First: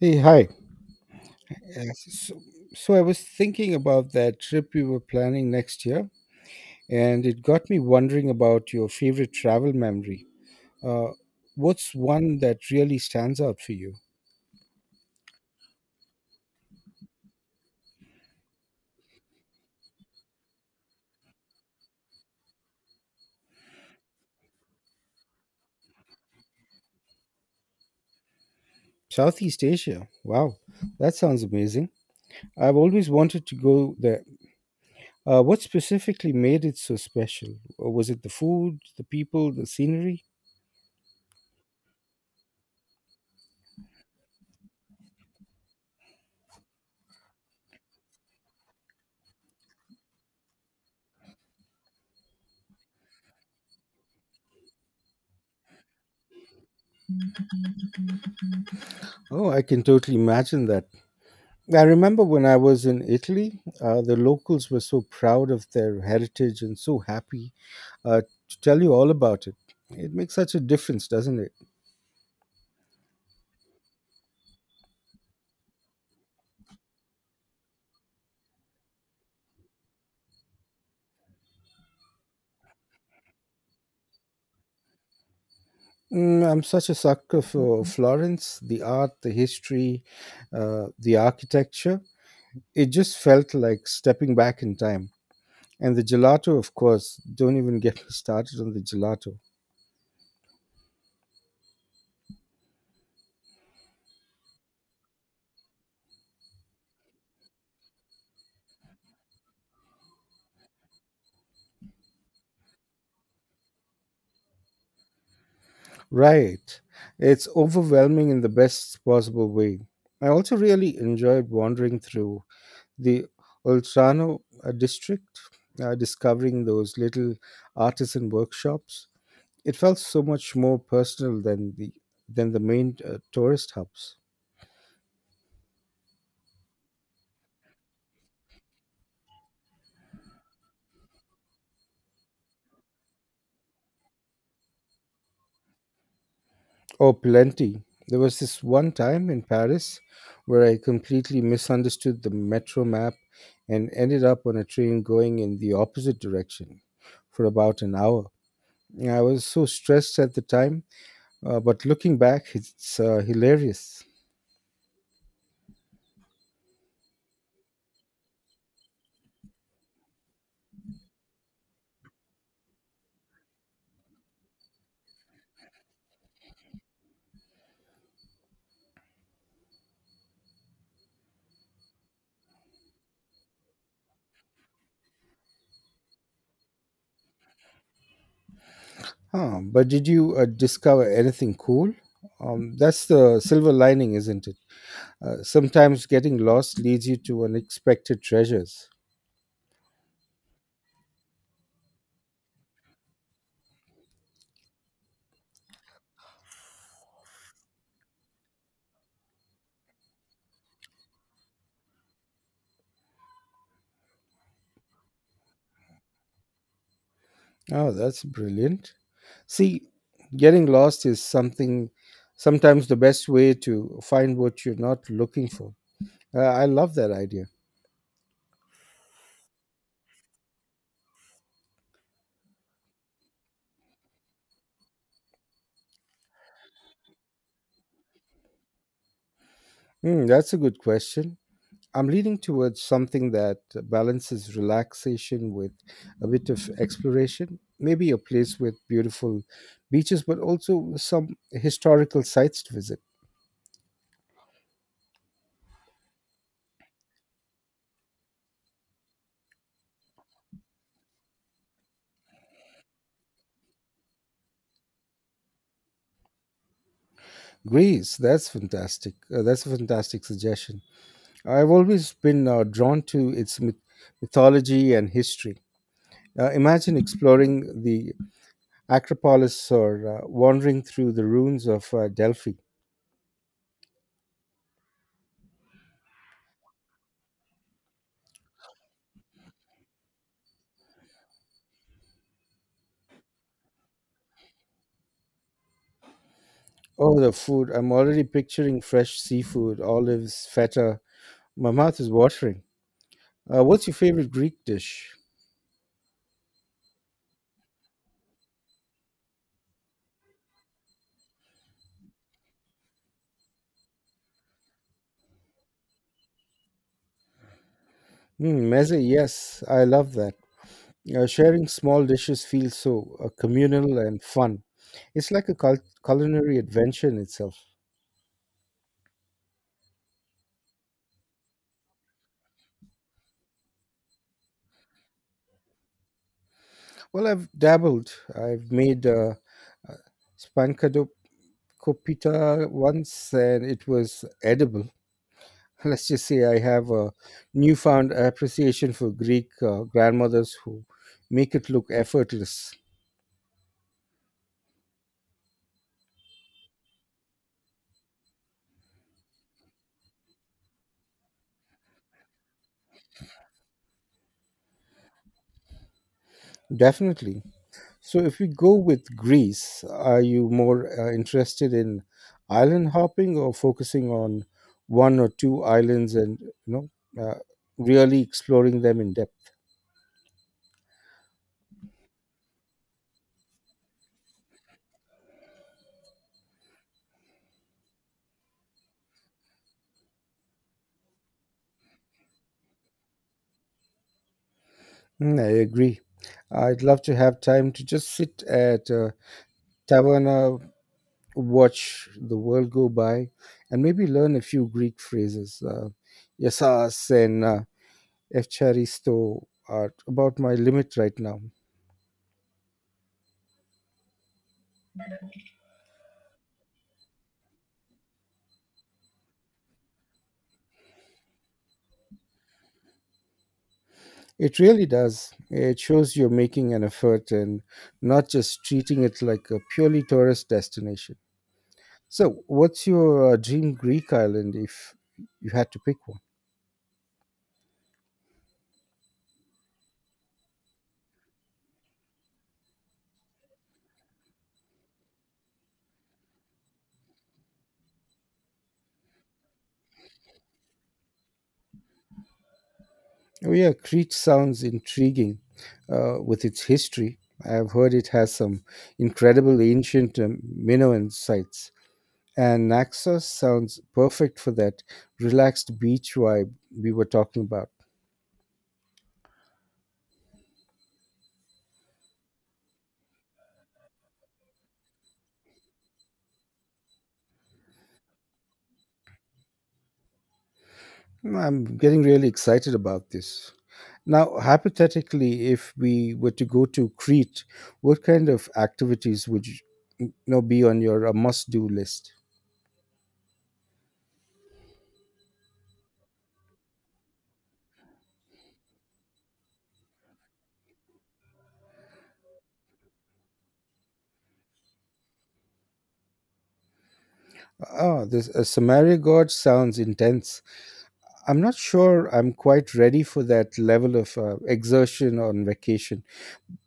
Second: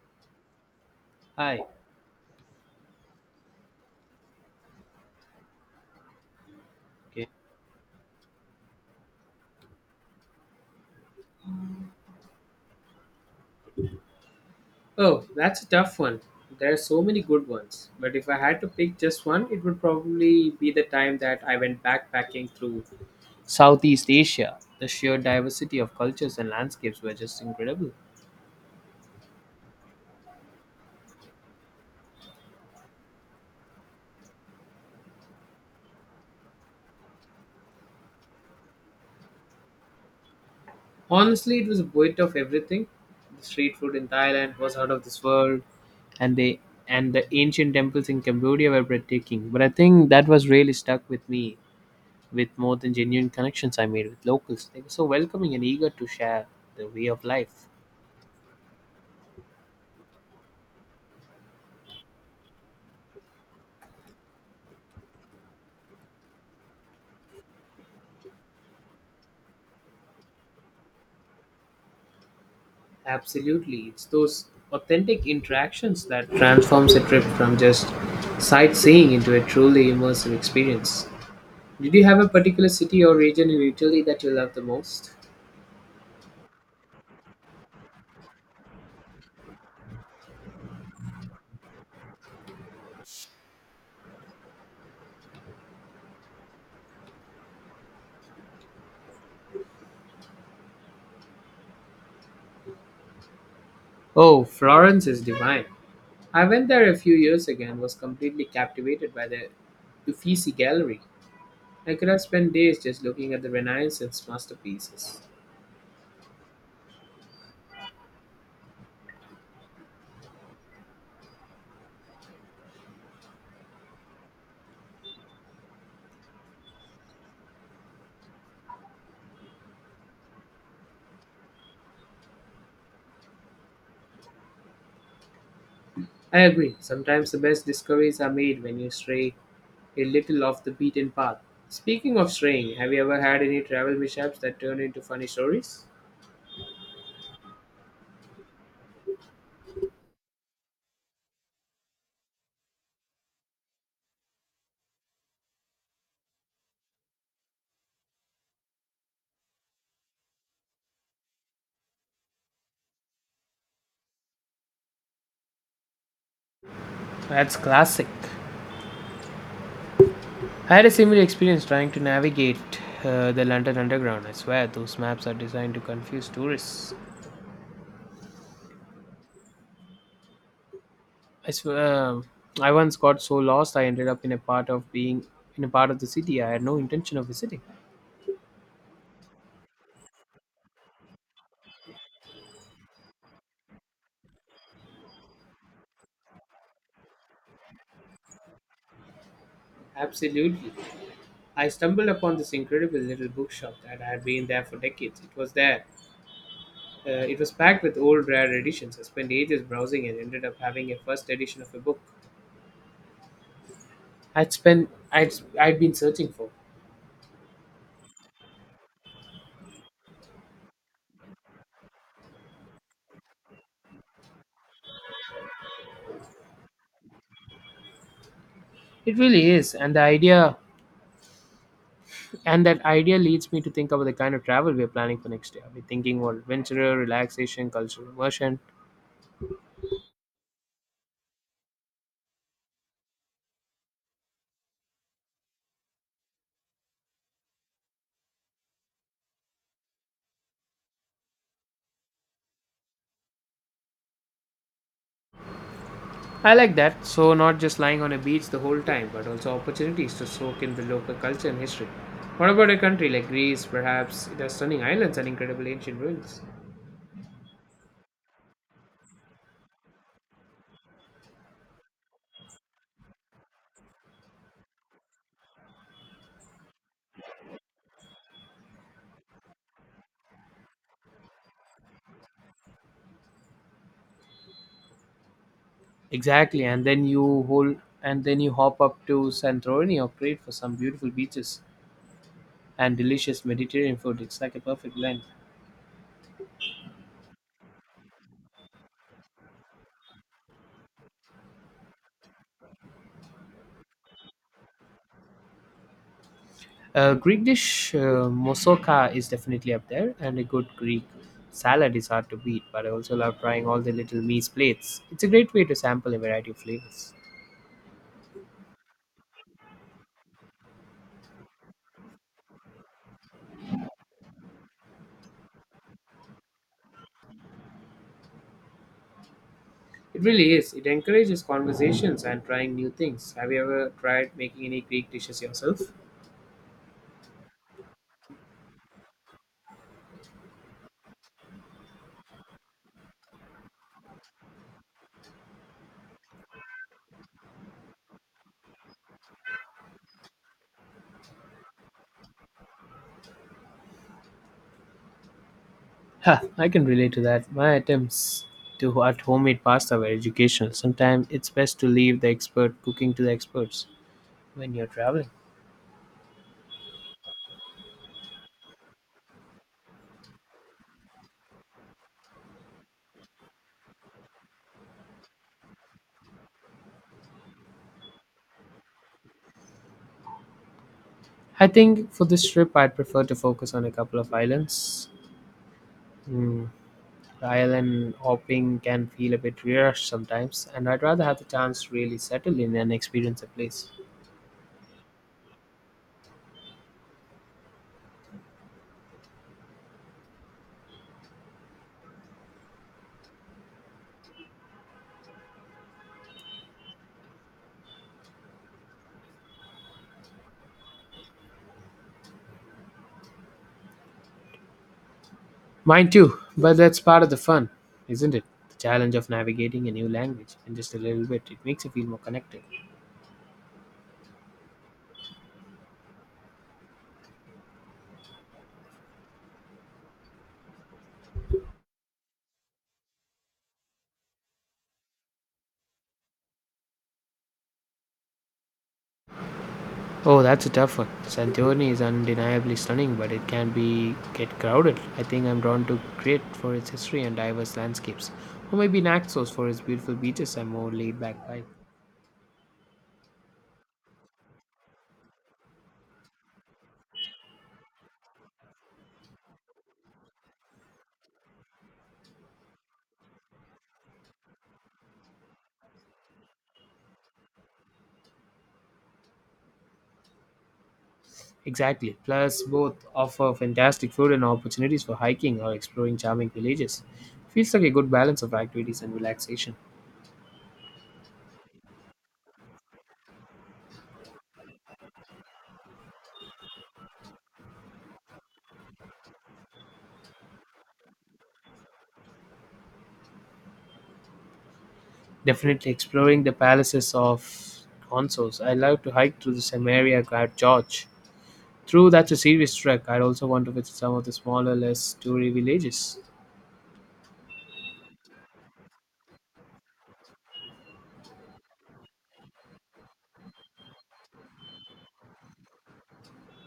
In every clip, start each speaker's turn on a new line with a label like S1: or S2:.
S1: Hey, hi.
S2: Hi.
S1: Yes, so I was thinking about that trip we were planning next year, and
S2: Okay.
S1: it got me wondering about your favorite travel memory. Uh, what's one that really stands out for you?
S2: Oh, that's a tough one. There are so many good ones. But if I had to pick just one, it would probably be the time that I went backpacking through Southeast Asia. The sheer diversity of cultures and landscapes were just incredible.
S1: Southeast Asia. Wow, that sounds amazing. I've always wanted to go there. What specifically made it so special? Was it the food, the people, the scenery?
S2: Honestly, it was a bit of everything. The street food in Thailand was out of this world, and they and the ancient temples in Cambodia were breathtaking. But I think that was really stuck with me with more than genuine connections I made with locals. They were so welcoming and eager to share the way of life.
S1: Oh, I can totally imagine that. I remember when I was in Italy, the locals were so proud of their heritage and so happy uh, to tell you all about it. It makes such a difference, doesn't it?
S2: Absolutely. It's those authentic interactions that transforms a trip from just sightseeing into a truly immersive experience. Did you have a particular city or region in Italy that you love the most?
S1: Mm, I'm such a sucker for Florence, the art, the history, the architecture. It just felt like stepping back in time. And the gelato, of course, don't even get me started on the gelato.
S2: Oh, Florence is divine. I went there a few years ago and was completely captivated by the Uffizi Gallery. I could have spent days just looking at the Renaissance masterpieces.
S1: Right. It's overwhelming in the best possible way. I also really enjoyed wandering through the Oltrano district, discovering those little artisan workshops. It felt so much more personal than the main tourist hubs.
S2: I agree, sometimes the best discoveries are made when you stray a little off the beaten path. Speaking of straying, have you ever had any travel mishaps that turn into funny stories?
S1: Oh, plenty. There was this one time in Paris where I completely misunderstood the metro map and ended up on a train going in the opposite direction for about an hour. I was so stressed at the time, but looking back, it's hilarious.
S2: That's classic. I had a similar experience trying to navigate the London Underground. I swear, those maps are designed to confuse tourists. I swear, I once got so lost I ended up in a part of the city I had no intention of visiting.
S1: Huh, but did you discover anything cool? That's the silver lining, isn't it? Sometimes getting lost leads you to unexpected treasures.
S2: Absolutely. I stumbled upon this incredible little bookshop that had been there for decades. It was packed with old rare editions. I spent ages browsing and ended up having a first edition of a book I'd spent I'd been searching for.
S1: Oh, that's brilliant. See, getting lost is something, sometimes the best way to find what you're not looking for. I love that idea.
S2: It really is, and the idea and that idea leads me to think about the kind of travel we're planning for next year. We're thinking more adventurer, relaxation, cultural immersion.
S1: Hmm, that's a good question. I'm leaning towards something that balances relaxation with a bit of exploration. Maybe a place with beautiful beaches, but also some historical sites to visit.
S2: I like that. So not just lying on a beach the whole time, but also opportunities to soak in the local culture and history. What about a country like Greece? Perhaps it has stunning islands and incredible ancient ruins.
S1: Greece, that's fantastic. That's a fantastic suggestion. I've always been drawn to its mythology and history. Imagine exploring the Acropolis or wandering through the ruins of Delphi.
S2: Exactly, and then you hop up to Santorini or Crete for some beautiful beaches and delicious Mediterranean food. It's like a perfect blend.
S1: Oh, the food. I'm already picturing fresh seafood, olives, feta. My mouth is watering. What's your favorite Greek dish?
S2: Greek dish moussaka is definitely up there, and a good Greek salad is hard to beat. But I also love trying all the little meat plates. It's a great way to sample a variety of flavors.
S1: Mm, meze, yes, I love that. Sharing small dishes feels so communal and fun. It's like a culinary adventure in itself.
S2: It really is. It encourages conversations and trying new things. Have you ever tried making any Greek dishes yourself?
S1: Well, I've dabbled. I've made uh, spanakopita once, and it was edible. Let's just say I have a newfound appreciation for Greek grandmothers who make it look effortless.
S2: Ha! I can relate to that. My attempts to at homemade pasta were educational. Sometimes it's best to leave the expert cooking to the experts when you're traveling.
S1: Definitely. So, if we go with Greece, are you more interested in island hopping or focusing on one or two islands and you know uh, really exploring them in depth?
S2: I think for this trip, I'd prefer to focus on a couple of islands. Mm, island hopping can feel a bit rushed sometimes, and I'd rather have the chance to really settle in and experience a place.
S1: Mm, I agree. I'd love to have time to just sit at a taverna, watch the world go by, and maybe learn a few Greek phrases. Yasas and efcharisto are about my limit right now.
S2: Mine too, but that's part of the fun, isn't it? The challenge of navigating a new language, and just a little bit, it makes you feel more connected.
S1: It really does. It shows you're making an effort and not just treating it like a purely tourist destination. So, what's your dream Greek island if you had to pick one?
S2: Oh, that's a tough one. Santorini is undeniably stunning, but it can be get crowded. I think I'm drawn to Crete for its history and diverse landscapes, or maybe Naxos for its beautiful beaches and more laid-back vibe.
S1: Oh, yeah, Crete sounds intriguing with its history. I've heard it has some incredible ancient Minoan sites. And Naxos sounds perfect for that relaxed beach vibe we were talking about.
S2: Exactly. Plus, both offer fantastic food and opportunities for hiking or exploring charming villages. Feels like a good balance of activities and relaxation.
S1: No, I'm getting really excited about this. Now, hypothetically, if we were to go to Crete, what kind of activities would be on your must-do list?
S2: Definitely exploring the palaces of Consos. I love to hike through the Samaria Guard George. True, that's a serious trek. I'd also want to visit some of the smaller, less toury villages.
S1: Oh, this a Samaria god sounds intense. I'm not sure I'm quite ready for that level of exertion on vacation,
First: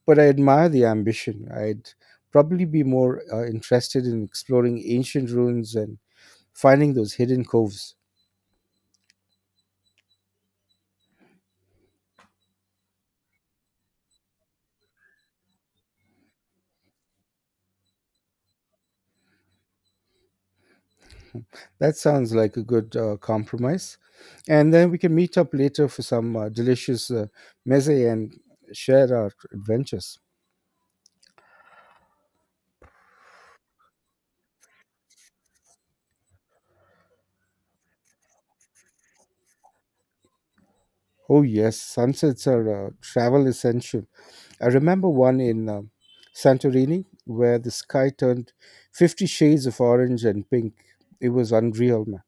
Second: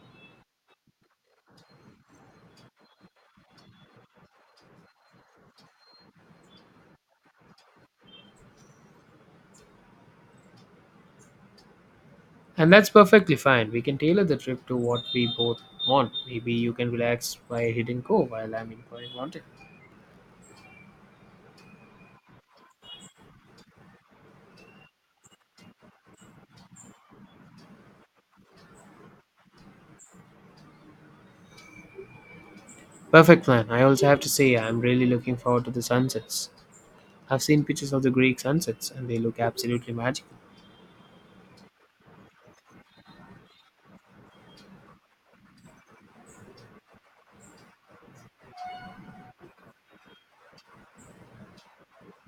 S1: but I admire the ambition. I'd probably be more interested in exploring ancient ruins and finding those hidden coves.
S2: And that's perfectly fine. We can tailor the trip to what we both want. Maybe you can relax by a hidden cove while I'm exploring mountain.
S1: That sounds like a good compromise. And then we can meet up later for some delicious meze and share our adventures.
S2: Perfect plan. I also have to say I'm really looking forward to the sunsets. I've seen pictures of the Greek sunsets and they look absolutely magical.
S1: Oh, yes, sunsets are a travel essential. I remember one in Santorini where the sky turned 50 shades of orange and pink. It was unreal, man.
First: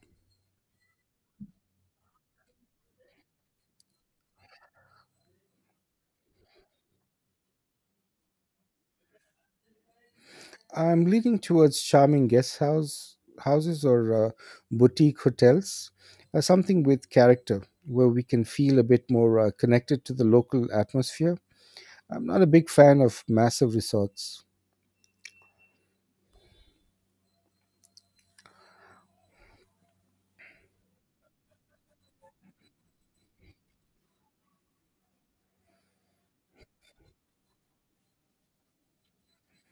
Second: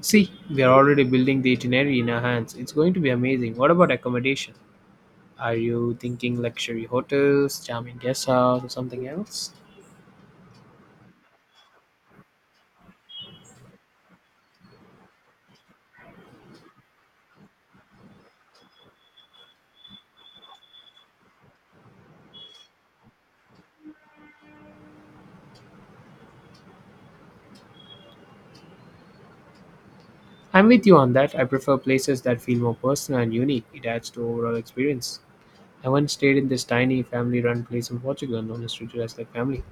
S2: See, we are already building the itinerary in our hands. It's going to be amazing. What about accommodation? Are you thinking luxury hotels, charming guest house, or something else?
S1: I'm leaning towards charming guest house houses or boutique hotels, something with character where we can feel a bit more connected to the local atmosphere. I'm not a big fan of massive resorts.
S2: I'm with you on that. I prefer places that feel more personal and unique. It adds to overall experience. I once stayed in this tiny family-run place in Portugal, known as treated as like family.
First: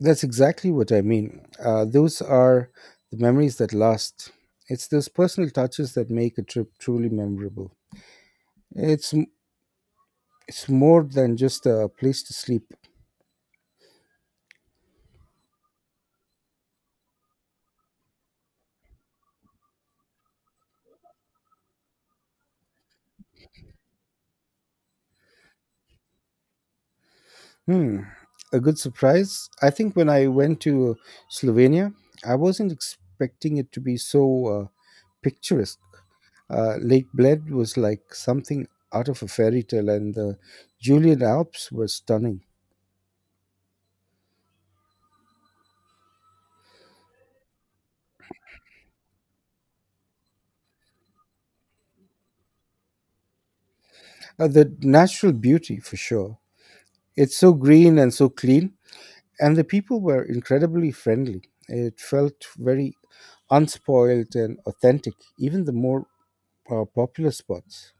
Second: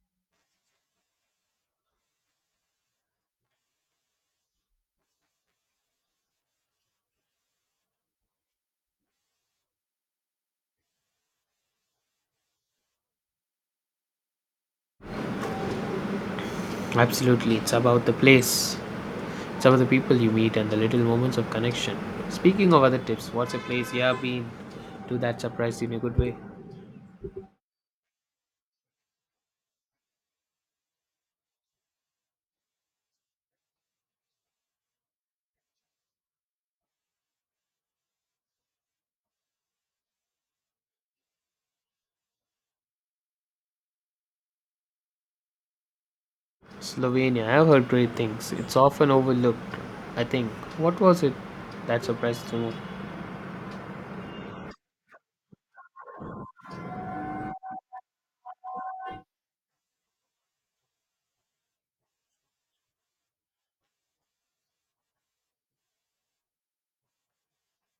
S1: That's exactly what I mean. Those are the memories that last. It's those personal touches that make a trip truly memorable. It's m- it's more than just a place to sleep.
S2: Absolutely, it's about the place. It's about the people you meet and the little moments of connection. Speaking of other tips, what's a place you have been to that surprised you in a good way?
S1: Hmm, a good surprise. I think when I went to Slovenia, I wasn't expecting it to be so picturesque. Lake Bled was like something out of a fairy tale, and the Julian Alps were stunning.
S2: Slovenia. I've heard great things. It's often overlooked, I think. What was it that surprised you most?
S1: The natural beauty, for sure. It's so green and so clean, and the people were incredibly friendly. It felt very unspoiled and authentic, even the more popular spots.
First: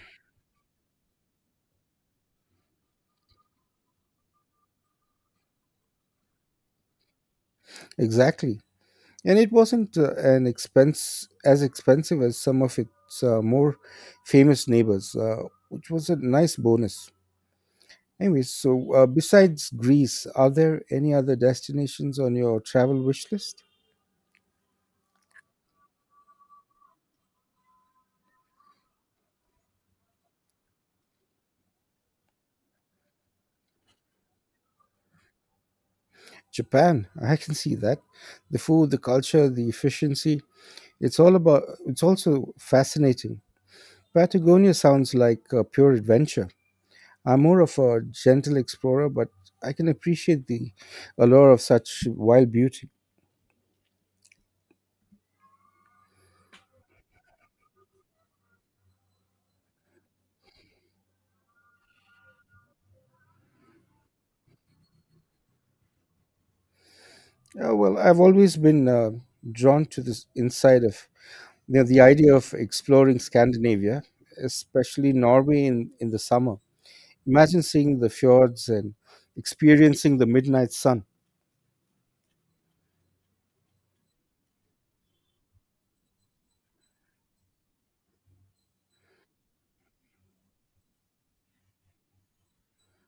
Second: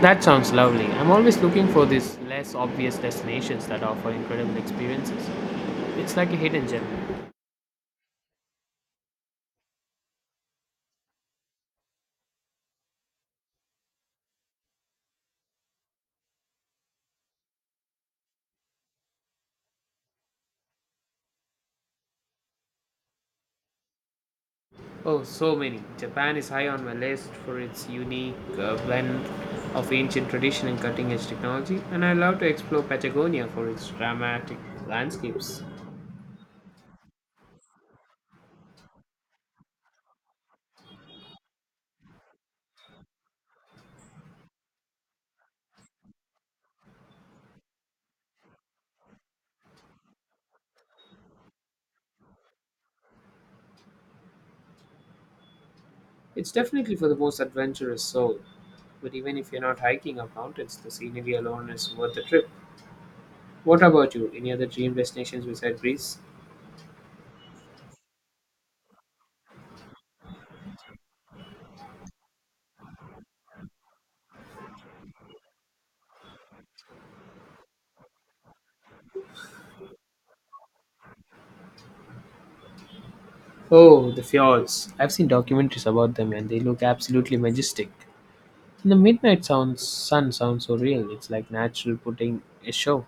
S2: That sounds lovely. I'm always looking for these less obvious destinations that offer incredible experiences. It's like a hidden gem.
S1: Exactly. And it wasn't an expense as expensive as some of its more famous neighbors, which was a nice bonus. Anyway, so besides Greece, are there any other destinations on your travel wish list?
S2: Oh, so many. Japan is high on my list for its unique blend of ancient tradition and cutting edge technology, and I love to explore Patagonia for its dramatic landscapes.
S1: Japan, I can see that. The food, the culture, the efficiency, it's all about it's also fascinating. Patagonia sounds like a pure adventure. I'm more of a gentle explorer, but I can appreciate the allure of such wild beauty.
S2: It's definitely for the most adventurous soul, but even if you're not hiking up mountains, the scenery alone is worth the trip. What about you? Any other dream destinations besides Greece?
S1: Yeah, well, I've always been drawn to this inside of you know, the idea of exploring Scandinavia, especially Norway in the summer. Imagine seeing the fjords and experiencing the midnight sun.
S2: Oh, the fjords. I've seen documentaries about them and they look absolutely majestic. And sun sounds so real, it's like natural putting a show.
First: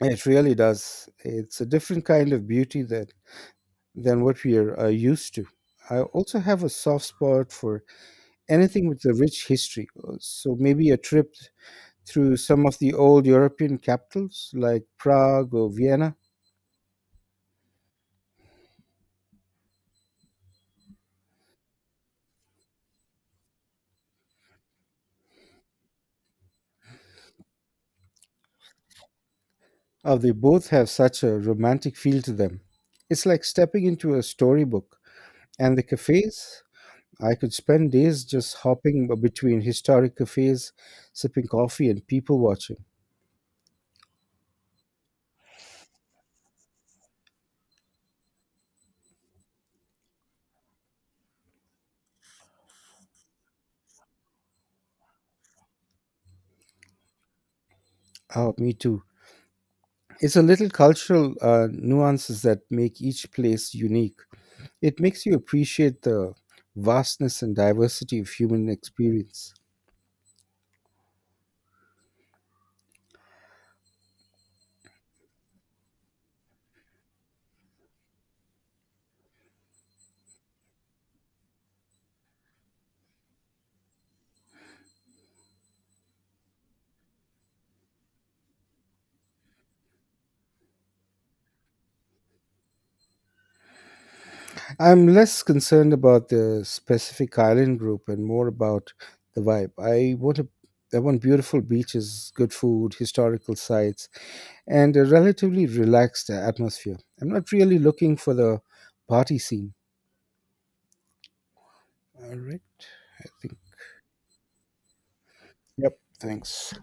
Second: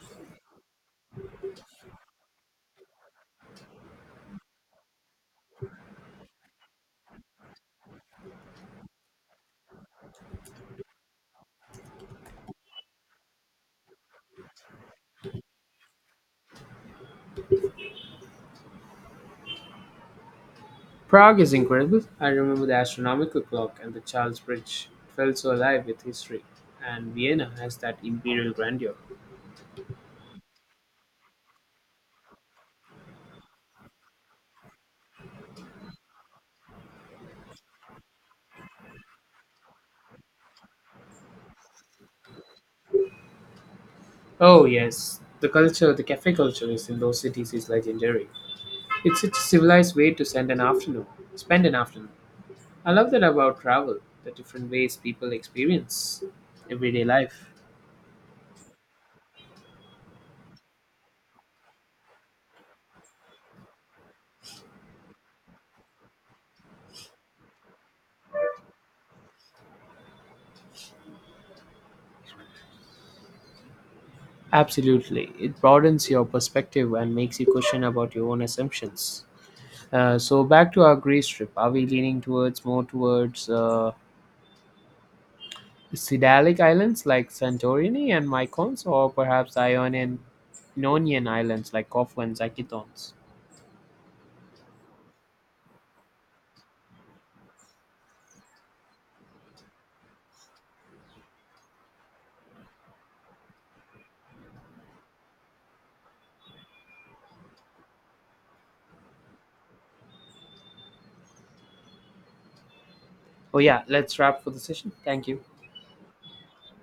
S1: It really does. It's a different kind of beauty that than what we are used to. I also have a soft spot for anything with a rich history. So maybe a trip through some of the old European capitals like Prague or Vienna.
S2: Prague is incredible. I remember the astronomical clock and the Charles Bridge. It felt so alive with history. And Vienna has that imperial grandeur.
S1: Oh, they both have such a romantic feel to them. It's like stepping into a storybook. And the cafes? I could spend days just hopping between historic cafes, sipping coffee, and people watching.
S2: Oh, yes. The culture, the cafe culture is in those cities is legendary. It's such a civilized way to spend an afternoon. I love that about travel, the different ways people experience everyday life.
S1: Oh, me too. It's a little cultural nuances that make each place unique. It makes you appreciate the vastness and diversity of human experience.
S2: Absolutely. It broadens your perspective and makes you question about your own assumptions. So back to our Greece trip. Are we leaning towards Sidalic islands like Santorini and Mykonos, or perhaps Ionian islands like Corfu and Zakynthos?
S1: I'm less concerned about the specific island group and more about the vibe. I want beautiful beaches, good food, historical sites, and a relatively relaxed atmosphere. I'm not really looking for the party scene. All right, I think.
S2: Oh yeah, let's wrap for the session. Thank you.
S1: Yep. Thanks.